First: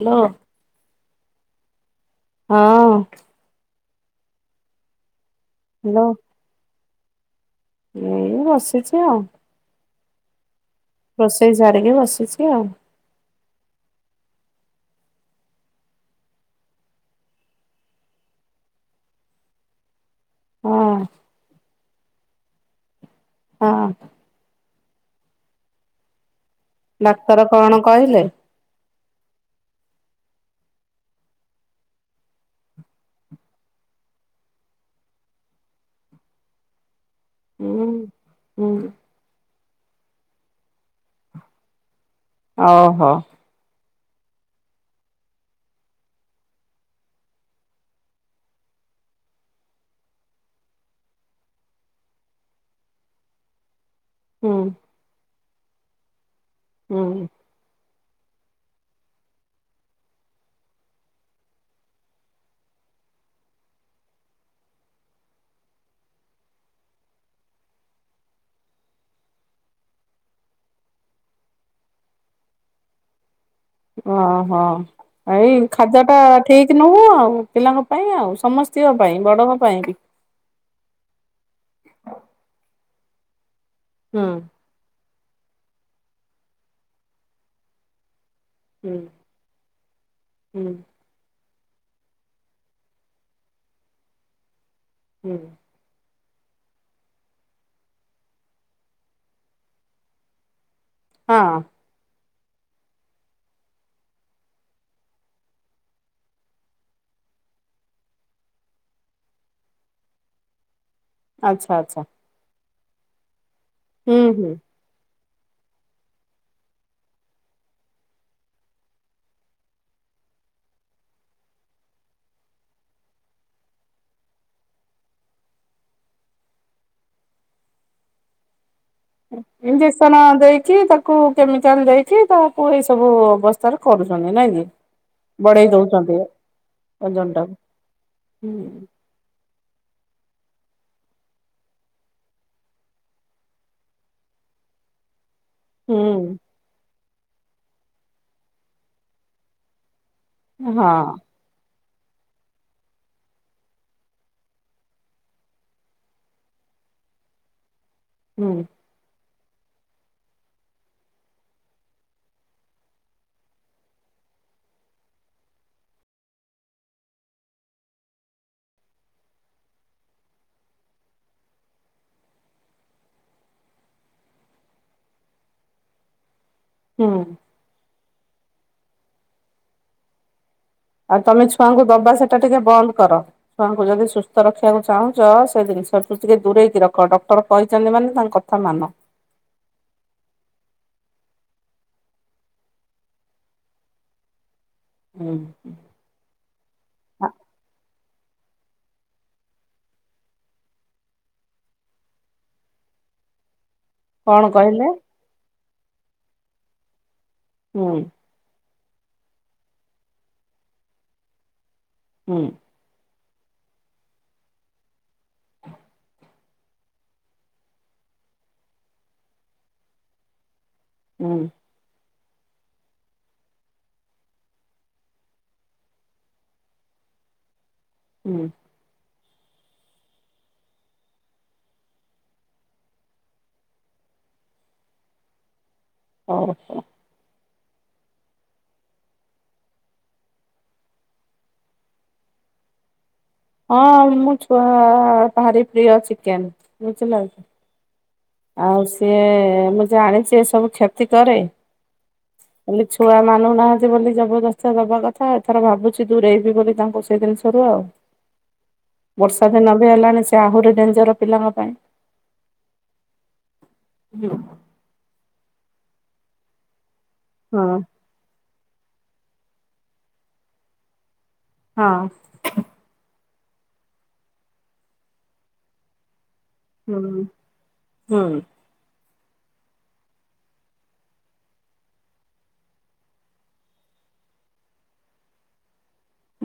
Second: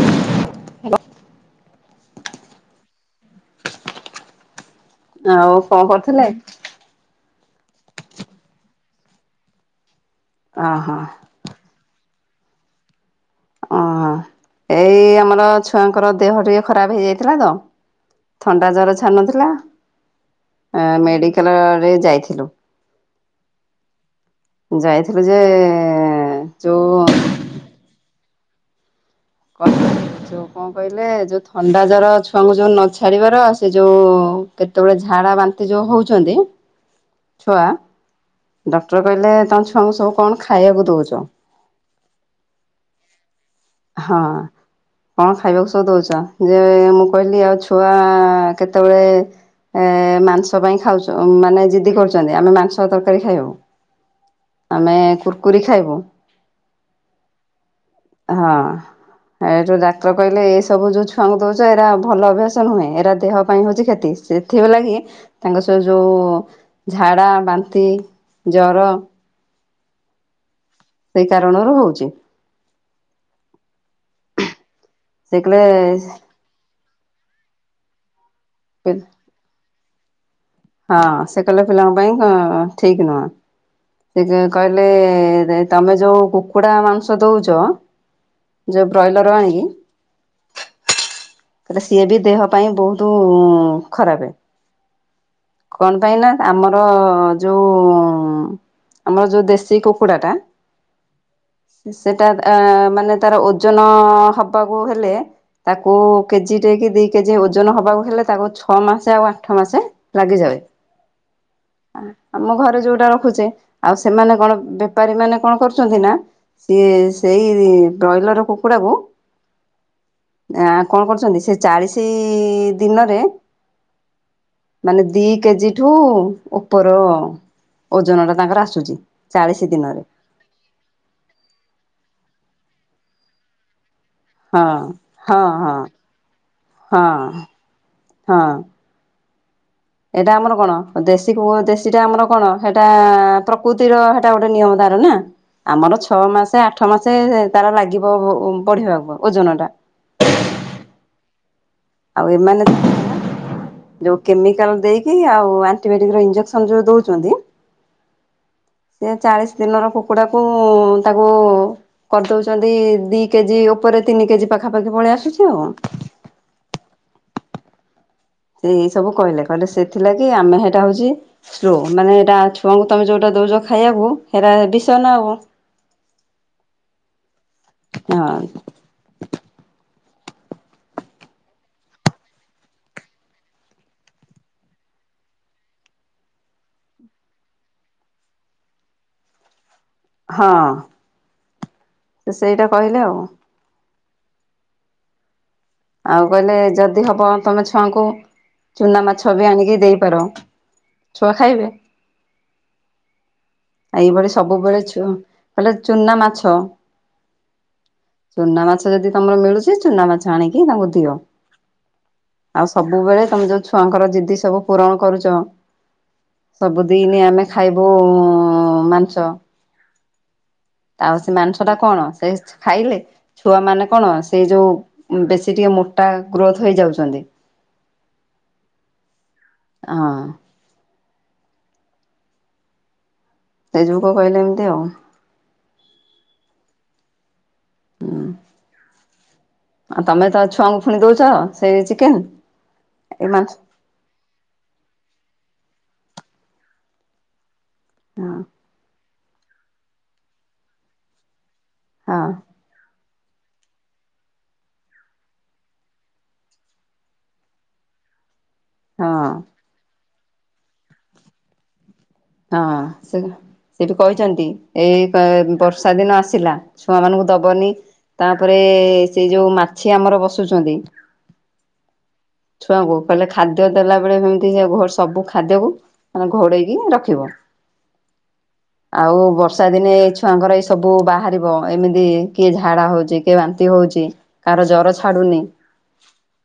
Hello? Hello? ହଁ। ଆଉ କଣ ହ୍ୟାଲୋ କରୁଥିଲେ? ଏଇ ବସିଛି ଆଉ। ଅ ହଁ। ରୋଷେଇ ସାରିକି ବସିଛି ଆଉ। ଓହୋଃ, ଏଇ ଆମର ଛୁଆଙ୍କର ଦେହ ଟିକେ ଖରାପ ହେଇ ଯାଇଥିଲା ତ। ଥଣ୍ଡା ଜର ଛାଡ଼ୁ ନଥିଲା। ହଁ ମେଡ଼ିକାଲ ରେ ଯାଇଥିଲୁ। ହଁ। ଯାଇଥିଲୁ ଯେ ଯୋଉ ଡାକ୍ତର କଣ କହିଲେ? କହି ଯୋଉ କଣ କହିଲେ ଯୋଉ ଥଣ୍ଡା ଜର ଛୁଆଙ୍କୁ ଯୋଉ ନ ଛାଡିବାର ସେ ଯୋଉ ଯେତେବେଳେ ଝାଡ଼ା ବାନ୍ତି ଯୋଉ ହଉଛନ୍ତି। ଛୁଆ ହୁଁ ହୁଁ ଡକ୍ଟର କହିଲେ ତମ ଛୁଆଙ୍କୁ ସବୁ କଣ ଖାଇବାକୁ ଦଉଛ। ଓ ହୋ। ହଁ। କଣ ଖାଇବାକୁ ସବୁ ଦଉଛ ଯେ ମୁଁ କହିଲି ଆଉ ଛୁଆ କେତେବେଳେ ଏ ମାଂସ ପାଇଁ ଖାଉଛ ମାନେ ଜିଦି କରୁଛନ୍ତି ଆମେ ମାଂସ ତରକାରୀ ଖାଇବୁ। ହୁଁ। ଆମେ କୁରୁକୁରି ଖାଇବୁ। ହୁଁ। ହଁ। ଏଠୁ ଡାକ୍ତର କହିଲେ ଏ ସବୁ ଯୋଉ ଛୁଆଙ୍କୁ ଦଉଛ ଏରା ଭଲ ଅଭ୍ୟାସ ନୁହେଁ ଏରା ଦେହ ପାଇଁ ହଉଛି କ୍ଷତି ସେ ସେଥି ଲାଗି ତାଙ୍କ ସେ ଯୋଉ ଝାଡ଼ା, ବାନ୍ତି, ଜର ସେଇ କାରଣରୁ ହଉଛି। ଓ ହୋ ସେ ଏଇ କହିଲେ ଖାଦ୍ୟ ଟା ଠିକ୍ ନୁହଁ ଆଉ ପିଲାଙ୍କ ପାଇଁ ଆଉ ସମସ୍ତେ [unintelligible] ପାଇଁ ବଡ଼ଙ୍କ ପାଇଁ। ହଁ ସେ କହିଲେ ପିଲାଙ୍କ ପାଇଁ ଠିକ୍ ନୁହଁ ସେ ହୁଁ କହି କହିଲେ ଲେ ତମେ ଯୋଉ କୁକୁଡା ମାଂସ ଦଉଛ। ଯୋଉ ହୁଁ ବ୍ରଏଲର ଆଣିକି। ହୁଁ। ସିଏ ବି ଦେହ ପାଇଁ ବହୁତ୍ ଖରାପ। ହୁଁ। କଣ ପାଇଁ ନା ଆମର ଯୋଉ ଆମର ଯୋଉ ଦେଶୀ କୁକୁଡ଼ା ଟା ହଁ। ସେଟା ଆ ମାନେ ତାର ଓଜନ ହବାକୁ ହେଲେ ତାକୁ କେଜି ଟେ କି ଦି କେଜି ଓଜନ ହବାକୁ ହେଲେ ତାକୁ ଛଅ ମାସେ ଆଉ ଆଠ ମାସେ ଲାଗିଯାଏ। ଆଚ୍ଛା ଆଚ୍ଛା। ଆମ ଘରେ ଯୋଉଟା ରଖୁଛେ ଆଉ ହୁଁ ସେମାନେ ହୁଁ କଣ ବେ ବେପାରୀ ମାନେ କଣ କରୁଛନ୍ତି ନା ସିଏ ସେଇ ବ୍ରଏଲର କୁକୁଡ଼ା କୁ ଆଁ କଣ କରୁଛନ୍ତି ସେ ଚାଳିଶି ଦିନରେ ମାନେ ଦି କେଜି ଠୁ ଉପର ଓଜନ ଟା ତାଙ୍କର ଆସୁଛି। ଚାଳିଶ ଦିନରେ ଇଞ୍ଜେକ୍ସନ ଦେଇକି ତାକୁ କେମିକାଲ ଦେଇକି ତାକୁ ଏଇ ସବୁ ତାର କରୁଛନ୍ତି ନାଇଁ ହଁ କି ହଁ ବଢ଼େଇ ହଁ ଦଉଛନ୍ତି ହଁ ଓଜନଟାକୁ। ହଁ ହୁଁ। ଏଇଟା ଆମର କଣ ଦେଶୀ କୁ ଦେଶୀଟା ଆମର କଣ ସେଇଟା ପ୍ରକୃତିର ହେଇଟା ଗୋଟେ ନିୟମ ତାର ନା। ଆମର ଛଅ ହୁଁ ମାସେ ଆଠ ମାସେ ତାର ଲାଗିବ ବଢ଼ିବାକୁ ଓଜନ ଟା। ହଁ। ଆଉ ଏମାନେ ଯୋଉ କେମିକାଲ ଦେଇକି ଆଉ ଆଣ୍ଟିବାଟିକ ଇଞ୍ଜେକସନ୍ ଯୋଉ ଦଉଚନ୍ତି। ହୁଁ। ସେ ଚାଳିଶ ଦିନର କୁକୁଡ଼ା କୁ ତାକୁ କରିଦଉଛନ୍ତି ଦି କେଜି ଉପରେ ତିନି କେଜି ପାଖାପାଖି ପଳେଇ ଆସୁଛି ଆଉ। ସେ ଏଇ ସବୁ କହିଲେ କହିଲେ ସେଥିଲାଗି ଆମେ ସେଇଟା ହଉଛି ସ୍ଲୋ, ମାନେ ହେଇଟା ଛୁଆଙ୍କୁ ତମେ ଯୋଉଟା ଦଉଛ ଖାଇବାକୁ ହେଇରା ବିଷୟ ନା ଆଉ। ହୁଁ। [inaudible] ଆଉ ତମେ ଛୁଆଙ୍କୁ ଦବା ସେଟା ଟିକେ ବନ୍ଦ କର। ଛୁଆଙ୍କୁ ଯଦି ସୁସ୍ଥ ରଖିବାକୁ ଚାହୁଁଛ ସେ ଜିନିଷଠୁ ଟିକେ ଦୂରେଇକି ରଖ। ଡକ୍ଟର କହିଛନ୍ତି ମାନେ ତାଙ୍କ କଥା କଥା ମାନ। ହଁ, ସେ ସେଇଟା କହିଲେ ଆଉ। ହୁଁ। ଆଉ କହିଲେ, ଯଦି ହବ ତମେ ଛୁଆଙ୍କୁ ଚୁନା ମାଛ ବି ଆଣିକି ଦେଇପାର। ଛୁଆ ଖାଇବେ। ଏଇଭଳି କଣ ସବୁବେଳେ କହିଲେ ଛୁ କହିଲେ ଚୁନା ମାଛ। ହୁଁ। ଚୁନା ମାଛ ଯଦି ତମର ମିଳୁଛି ଚୁନା ମାଛ ଆଣିକି ତାଙ୍କୁ ଦିଅ। ହୁଁ। ଆଉ ସବୁବେଳେ ତମେ ଯୋଉ ଛୁଆଙ୍କର ଜିଦି ସବୁ ପୂରଣ କରୁଛ। ସବୁଦିନି ଆମେ ଖାଇବୁ ମାଂସ। ଆଉ ସେ ହୁଁ ମାଂସ ଟା କଣ [unintelligible] ଖାଇଲେ। ଛୁଆ ମାନେ କଣ ସେଇ ଯୋଉ ବେଶୀ ଟିକେ ମୋଟା ଗ୍ରୋଥ ହେଇଯାଉଛନ୍ତି। ହୁଁ। ହଁ। ସେଇଯୋଗୁ କହିଲେ ଏମିତି ଆଉ। [inaudible] ହୁଁ। ଆଉ ତମେ ତମ ଛୁଆଙ୍କୁ ଫୁଣି ଦଉଛ ସେଇ ଚିକେନ ଏ ମାଂସ। ହଁ ମୋ ଛୁଆ ଭାରି ପ୍ରିୟ ଚିକେନ ବୁଝିଲକି। ହଁ। ଆଉ ସିଏ ମୁଁ ଜାଣିଛି ଏ ସବୁ କ୍ଷତି କରେ। ହଁ। ଖାଲି ଛୁଆ ମାନୁନାହାନ୍ତି ବୋଲି ଜବରଦସ୍ତିଆ ଦବା କଥା। ଏଥର ଭାବୁଛି ଦୁରେଇବି ବୋଲି ତାଙ୍କୁ ସେଇ ଜିନିଷରୁ ଆଉ। ହଁ ବର୍ଷା ଦିନ ବି ହେଲାଣି ସେ ଆହୁରି ଡେଞ୍ଜର ପିଲାଙ୍କ ପାଇଁ। ହଁ ସେ ସେଠି କହିଛନ୍ତି ଏଇ ବର୍ଷା ଦିନ ଆସିଲା ଛୁଆ ମାନଙ୍କୁ ଦବନି। ହଁ ତାପରେ ସେ ଯୋଉ ମାଛି ଆମର ବସୁଛନ୍ତି। ହଁ। ଛୁଆଙ୍କୁ କହିଲେ ଖାଦ୍ୟ ଦେଲା ବେଳେ ଯେମିତି ସବୁ ଖାଦ୍ୟକୁ ଘୋଡେଇକି ରଖି ହୁଁ ରଖିବ। ହୁଁ ଆଉ ବର୍ଷା ଦିନେ ଏଇ ଛୁଆଙ୍କର ଏଇ ସବୁ ବାହାରିବ ଏମିତି କିଏ ଝାଡା ହଉଛି। କିଏ ବାନ୍ତି ହଉଛି, କାହାର ଜ୍ଵର ଛାଡୁନି।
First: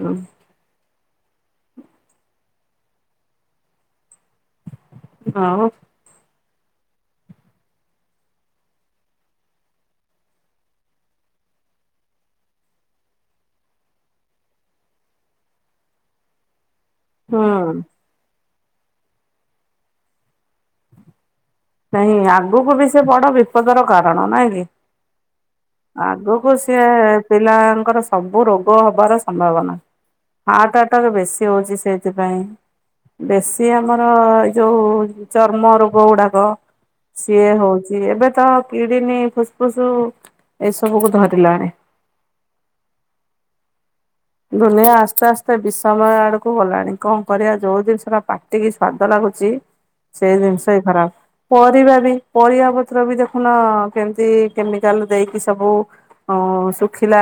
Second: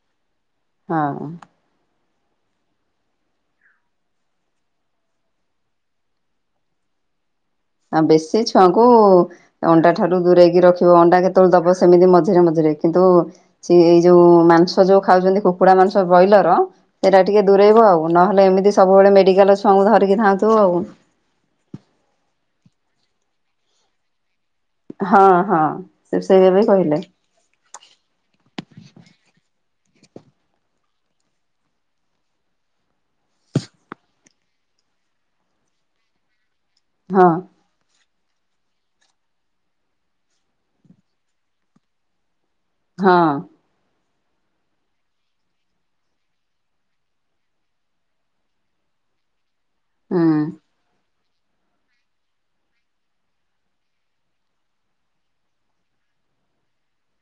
ହୁଁ ହଁ। ଆଉ। ଆଉ ବେଶୀ ଛୁଆଙ୍କୁ ଅଣ୍ଡା ଠାରୁ ଦୂରେଇକି ରଖିବ ଅଣ୍ଡା କେତେବେଳେ ଦବ ସେମିତି ମଝିରେ ମଝିରେ। କିନ୍ତୁ ସେ ଏଇ ଯୋଉ ମାଂସ ଯୋଉ ଖାଉଛନ୍ତି କୁକୁଡା ମାଂସ ବଏଲର। ଏରା ଟିକେ ହୁଁ ଦୂରେଇବ ଆଉ, ନହେଲେ ଏମିତି ସବୁବେଳେ ମେଡିକାଲ୍ ଛୁଆଙ୍କୁ ଧରିକି ଧାଉଁଥିବ ଆଉ। ନାଇଁ ଆଗକୁ ବି ସେ ବଡ ବିପଦର କାରଣ ନା କି? ହଁ ହଁ ସେ ସେଇଆ ଆଗକୁ ବି ସିଏ କହିଲେ ପିଲାଙ୍କର ସବୁ ରୋଗ ହବାର ସମ୍ଭାବନା। ହାର୍ଟ ଆଟାକ୍ ବେଶୀ ହଉଛି ସେଇଥିପାଇଁ। ବେଶୀ ଆମର ଏଇ ଯୋଉ ଚର୍ମ ରୋଗ ଗୁଡ଼ାକ ହଁ ସିଏ ହଉଛି ଏବେ ତ କିଡିନି, ଫୁସଫୁସ୍ ଏସବୁକୁୁ ଧରିଲାଣି। ହଁ। ଦୁନିଆ ଆସ୍ତେ ଆସ୍ତେ ବିଷମୟ ଆଡକୁ ଗଲାଣି କଣ କରିବା ଯୋଉ ଜିନିଷଟା ପା ଟିକେ ସ୍ଵାଦ ଲାଗୁଛି ସେଇ ହୁଁ ଜିନିଷ ହିଁ ଖରାପ। ପରିବା ବି ପରିବା ପତ୍ର ବି ଦେଖୁନ କେମିତି କେମିକାଲ ଦେଇକି ସବୁ ହଁ, ଶୁଖିଲା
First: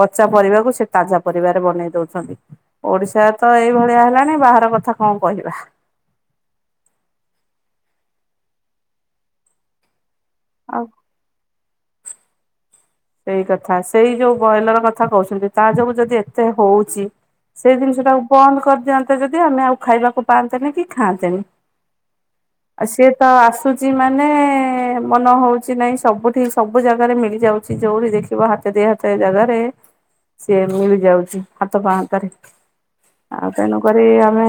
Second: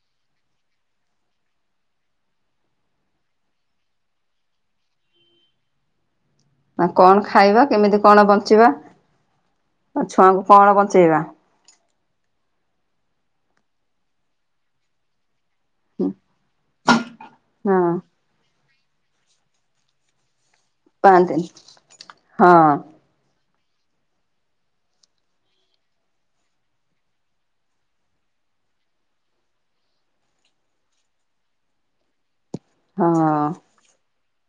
ପଚା ପରିବାକୁ ସେ ତାଜା ପରିବାରେ ବନେଇ ଦଉଛନ୍ତି ଓଡିଶା ତ ଏଇଭଳିଆ ହେଲାଣି ବାହାର କଥା କଣ କହିବା। ନା କଣ ଖାଇବା, କେମିତି କଣ ବଞ୍ଚିବା, ଆଉ ଛୁଆଙ୍କୁ କଣ ଆଉ। ବଞ୍ଚେଇବା। ସେଇ କଥା ସେଇ ଯୋଉ ବଇଲର କଥା କହୁଛନ୍ତି ତା ଯୋଗୁ ଯଦି ଏତେ ହଉଛି ହଁ ସେଇ ଜିନିଷ ଟାକୁ ବନ୍ଦ କରିଦିଅ ଯଦି ଆମେ ଆଉ ଖାଇବାକୁ ପାଆନ୍ତେନି କି ଖାଆନ୍ତେନି, ପାଆନ୍ତିନି ହଁ ଆଉ ସେ ତ ଆସୁଛି ମାନେ ମନ ହଉଛି ନାଇଁ ସବୁଠି ସବୁ ଜାଗାରେ ମିଳିଯାଉ କିଛି ଜୋଉ ବି ଦେଖିବ ହାତେ ଦି ହାତେ ଜାଗାରେ ସିଏ ମିଳିଯାଉଛି ହାତ ପାହାନ୍ତାରେ ହଁ ଆଉ ତେଣୁକରି ଆମେ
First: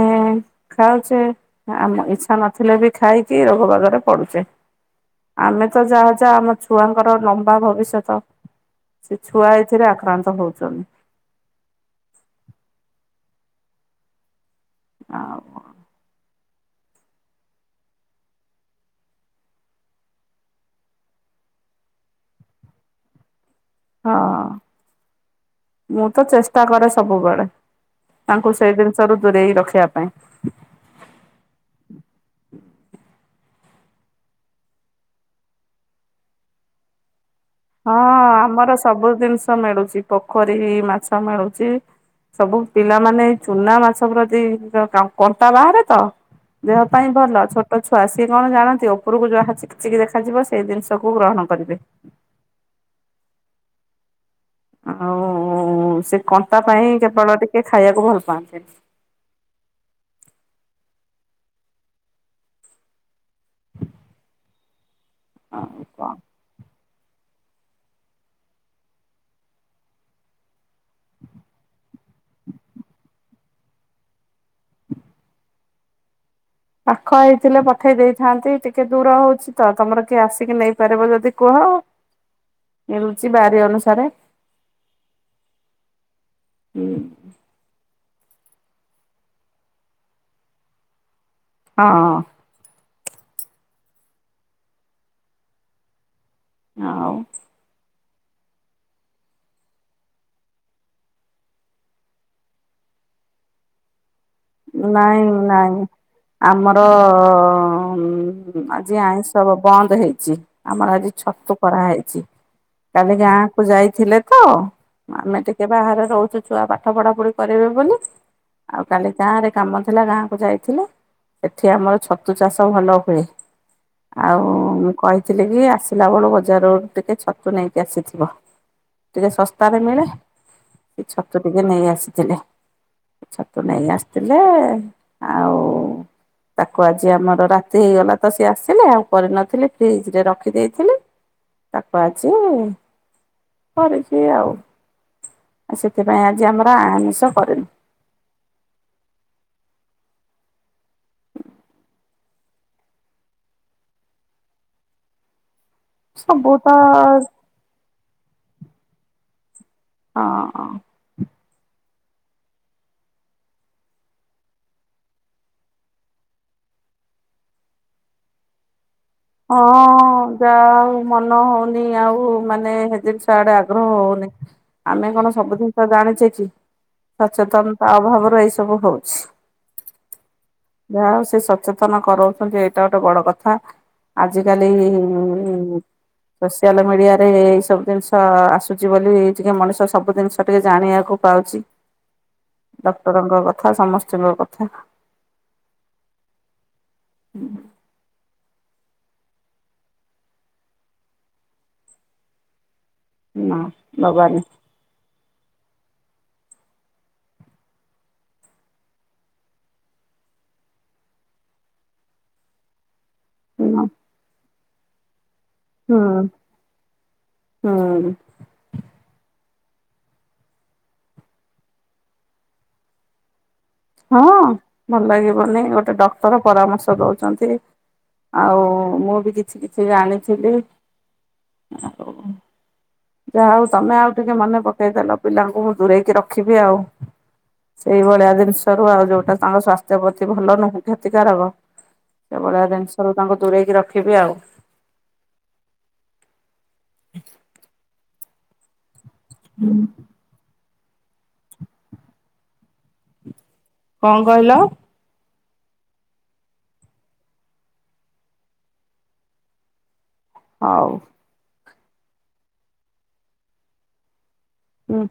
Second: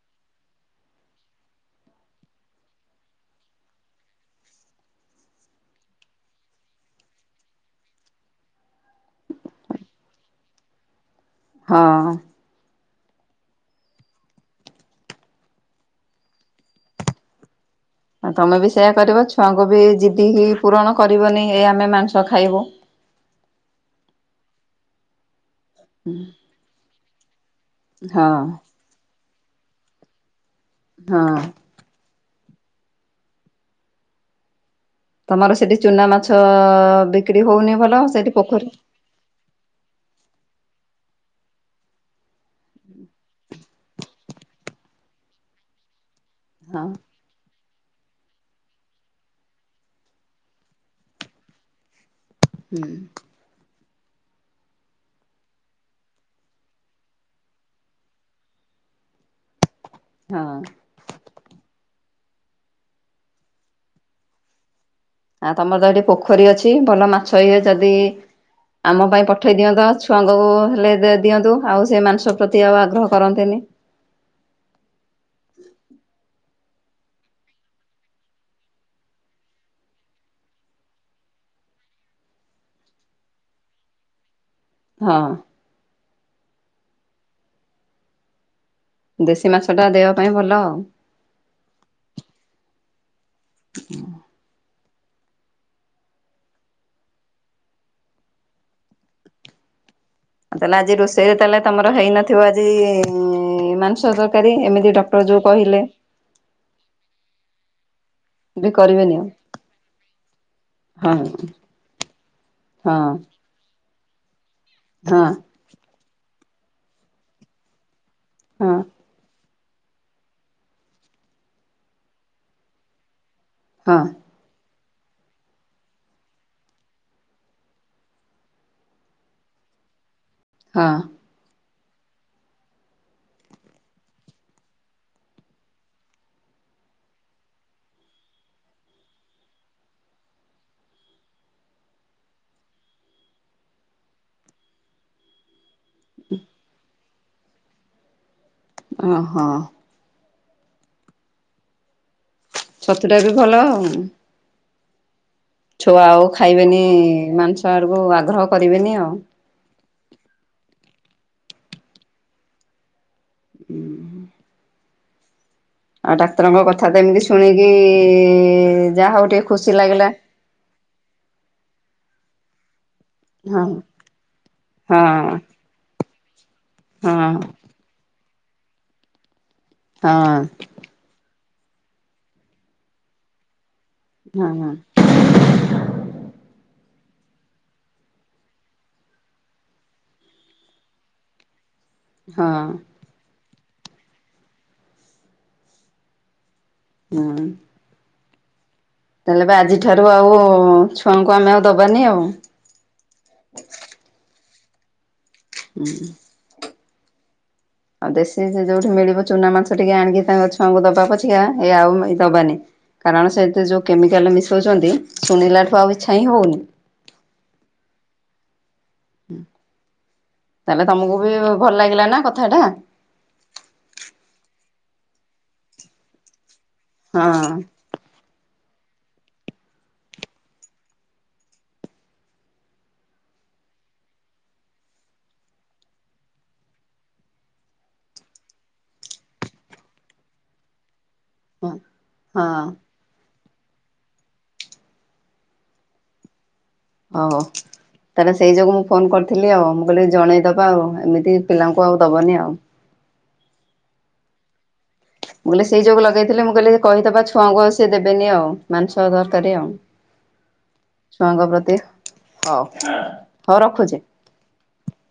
ଖାଉଛେ ଆମ ଇଛା ନଥିଲେ ବି ଖାଇକି ରୋଗ ବାଗରେ ପଡ଼ୁଛେ। ଆମେ ତ ଯାହା ଯାହା ଆମ ଛୁଆଙ୍କର ଲମ୍ବା ଭବିଷ୍ୟତ ତ ସେ ଛୁଆ ଏଥିରେ ଆକ୍ରାନ୍ତ ହଉଛନ୍ତି। ହଁ। [unintelligible] ଆଉ ତମେ ବି ସେଇୟା କରିବ ଛୁଆଙ୍କୁ ବି ଜିଦି ହି ପୂରଣ କରିବନି ଏଇ ଆମେ ମାଂସ ଖାଇବୁ। ହଁ, ମୁଁ ତ ଚେଷ୍ଟା କରେ ସବୁବେଳେ ହଁ ତାଙ୍କୁ ସେଇଦିନ ରୁ ଦୂରେଇ ରଖିବା ପାଇଁ। ହଁ। ତମର ସେଠି ଚୁନାମାଛ ବି କ୍ରି ହଉନି ହଁ, ଭଲ ସେଇଠି ପୋଖରୀ ଆମର ସବୁ ଜିନିଷ ମିଳୁଛି ପୋଖରୀରେ ମାଛ ମିଳୁଛି। ସବୁ ପିଲାମାନେ ଚୁନାମାଛ ପ୍ରତି କଣ୍ଟା ବାହାରେ ତ ଦେହ ହଁ ପାଇଁ ଭଲ। ଛୋ ଛୋଟ ଛୁଆ ସିଏ କଣ ଜାଣନ୍ତି ଉପରକୁ ଯାହା ଚିକ୍ ଚିକ୍ ଦେଖାଯିବ ସେଇ ଜିନିଷକୁ ଗ୍ରହଣ କରିବେ। ହୁଁ। ଆଉ ସେ କଣ୍ଟା ପାଇଁ କେବଳ ଟିକେ ଖାଇବାକୁ ଭଲ ପାଆନ୍ତିନି। ହଁ। ଆଉ ତମର ତ ଏଠି ପୋଖରୀ ଅଛି ଭଲ ମାଛ ଇଏ ଯଦି ଆମ ପାଇଁ ପଠେଇ ଦିଅନ୍ତ ଛୁଆଙ୍କୁ ହେଲେ ଦିଅନ୍ତୁ ଆଉ ସେ ମାଂସ ପ୍ରତି ଆଉ ଆଗ୍ରହ କରନ୍ତେନି। ପାଖ ହେଇଥିଲେ ପଠେଇ ଦେଇଥାନ୍ତି ଟିକେ ଦୂର ହଉଛି ତ ତମର କିଏ ଆସିକି ନେଇପାରିବ ଯଦି କୁହ [inaudible] ମିଳୁଛି ବାରି ଅନୁସାରେ ହଁ। ହୁଁ। ଦେଶୀ ମାଛ ଟା ଦେବା ପାଇଁ ଭଲ ଆଉ। ହଁ। ହୁଁ ଆଉ। ଆଉ ତାହେଲେ ଆଜି ରୋଷେଇରେ ତାହେଲେ ତମର ହେଇନଥିବ ଆଜି ମାଂସ ତ ନାଇଁ ନାଇଁ। ଆମର ବି ଆଜି କରିବେନି ଆଉ ଆଇଁଷ ବ ବନ୍ଦ ହେଇଛି। ଆମର ଆଜି ଛତୁ କରା ହେଇଚି ହଁ କାଲି ଗାଁ ଯାଇଥିଲେ ତ ହଁ ହଁ ଆମେ ଟିକେ ବାହାରେ ରହୁଚୁ ଛୁଆ ପାଠ ପଢା ପଢି କରିବେ ବୋଲି। ହଁ ଆଉ କାଲି ଗାଁରେ କାମ ଥିଲା ଗାଁକୁ ଯାଇଥିଲେ ସେଠି ଆମର ଛତୁ ଚାଷ ଭଲ ହୁଏ। ହଁ। ଆଉ ମୁଁ କହିଥିଲି କି ଆସିଲା ବୁଳୁ ବଜାରରୁ ଟିକେ ଛତୁ ନେଇକି ଆସିଥିବ। ଟିକେ ଶସ୍ତା ରେ ମିଳେ। ହଁ। ସେ ଛତୁ ଟିକେ ନେଇ ଆସିଥିଲେ ଛତୁ ନେଇ ଆସ୍ ଥିଲେ ଆଉ ତାକୁ ଆଜି ଆମର ରାତି ହେଇଗଲା ତ ସିଏ ଆସିଲେ ଆଉ କରିନଥିଲେ ଫ୍ରିଜରେ ରଖିଦେଇଥିଲେ। ତାକୁ ଆଜି କରିଚି ଆଉ। ସେଥିପାଇଁ ଆଜି ଆମର ଆ ଆମିଷ କରିନୁ। ଓହୋ ଛତୁଟା ବି ଭଲ ଆଉ। ଛୁଆ ଆଉ ସବୁ ତ ଖାଇବେନି ମାଂସ ଆଡ଼କୁ ଆଗ୍ରହ କରିବେନି ଆଉ। ହଁ। ଉଁ ହୁଁ ଆଉ ଡାକ୍ତରଙ୍କ କଥା ତ ଏମିତି ଶୁଣିକି ଯା ହଉ ଟିକେ ହଁ ଖୁସି ଲାଗିଲା। ଯା ଅ ମନ ହଉନି ଆଉ ମାନେ ହେ [unintelligible] ତାଆଡେ ହଁ ଆଗ୍ରହ ହଉନି ଆମେ କଣ ହଁ ସବୁ ଜିନିଷ ଜାଣିଛେ କି ହଁ ସଚେତନ ତା ଅଭାବରେ ଏଇ ସବୁ ହଉଛି। ହଁ। ଯାହା ହଉ ସେ ସଚେତନ କରଉଛନ୍ତି ଏଇଟା ଗୋଟେ ବଡ କଥା। ହଁ ଆଜିିକାଲି ଉଁ ଉଁ ସୋସିଆଲ ମିଡିଆ ରେ ଏଇ ସବୁ ଜିନିଷ ଆସୁଚି ବୋଲି ଟିକେ ମଣିଷ ସବୁ ଜିନିଷ ଟିକେ ଜାଣିବାକୁ ପାଉଛି। ହଁ। ଡକ୍ଟରଙ୍କ କଥା ସମସ୍ତିଙ୍କ କଥା। ହଁ। ତାହେଲେ ବା ଆଜି ଠାରୁ ଆଉ ଛୁଆଙ୍କୁ ଆମେ ଆଉ ଦବାନି ଆଉ। ନା ଦବାନି। ହୁଁ। ଆଉ ଦେଶୀ ଯୋଉଠି ମିଳିବ ଚୁନା ମାଂସ ଟିକେ ଆଣିକି ତାଙ୍କ ଛୁଆଙ୍କୁ ଦବା ପଛିକା ଏ ଆଉ ଏ ଦବାନି। କାରଣ ସେଇଥେ ଯୋଉ ହୁଁ କେମିକାଲ ମିଶଉଚନ୍ତି ଶୁଣିଲା ହୁଁ ହୁଁ। ତାହେଲେ ତମକୁ ବି ଭଲ ଲାଗିଲା ନା କଥା ଟା। ହଁ ଭଲ ଲାଗିବନି ଗୋଟେ ଡକ୍ଟର ପରାମର୍ଶ ଦଉଚନ୍ତି। ଆଉ ମୁଁ ବି କିଛି କିଛି ଜାଣିଥିଲି ଆଉ ଯା ହଉ ତମେ ଆଉ ଟିକେ ମନେ ପକେଇଦେଲ ପିଲାଙ୍କୁ ମୁ ଦୂରେଇକି ରଖିବି ଆଉ। ସେଇଭଳିଆ ଜିନିଷ ରୁ ଆଉ ଯୋଉଟା ତାଙ୍କ ସ୍ୱାସ୍ଥ୍ୟ ପ୍ରତି ଭଲ ନୁହଁ କ୍ଷତିକାରକ ହଁ ଏ ହଁ। ଭଳିଆ ଜିନିଷରୁୁ ତାଙ୍କୁ ଦୂରେଇକି ରଖିବେ ଆଉ। ଓଉହୋ ତାହେଲେ ସେଇ ଯୋଗୁ ମୁଁ ଫୋନ କରିଥିଲି ଆଉ ମୁଁ କହିଲି ଜଣେଇଦବ ହ ଆଉ ଏମିତି ପିଲାଙ୍କୁ ଆଉ ଦବନି ଆଉ। କଅଁ କହିଲ? ମୁଁ କହିଲି ସେଇ ଯଉ ଲଗେଇଥିଲି ମୁଁ କହିଲି କହିଦବା ଛୁଆଙ୍କୁ ଆଉ ସେ ଦେବନି ଆଉ ମାଂସ ଦରକାରୀ ଆଉ। ହଉ। ଛୁଆଙ୍କ ପ୍ରତି ହଉ ହଉ ରଖୁଛି। ହୁଁ।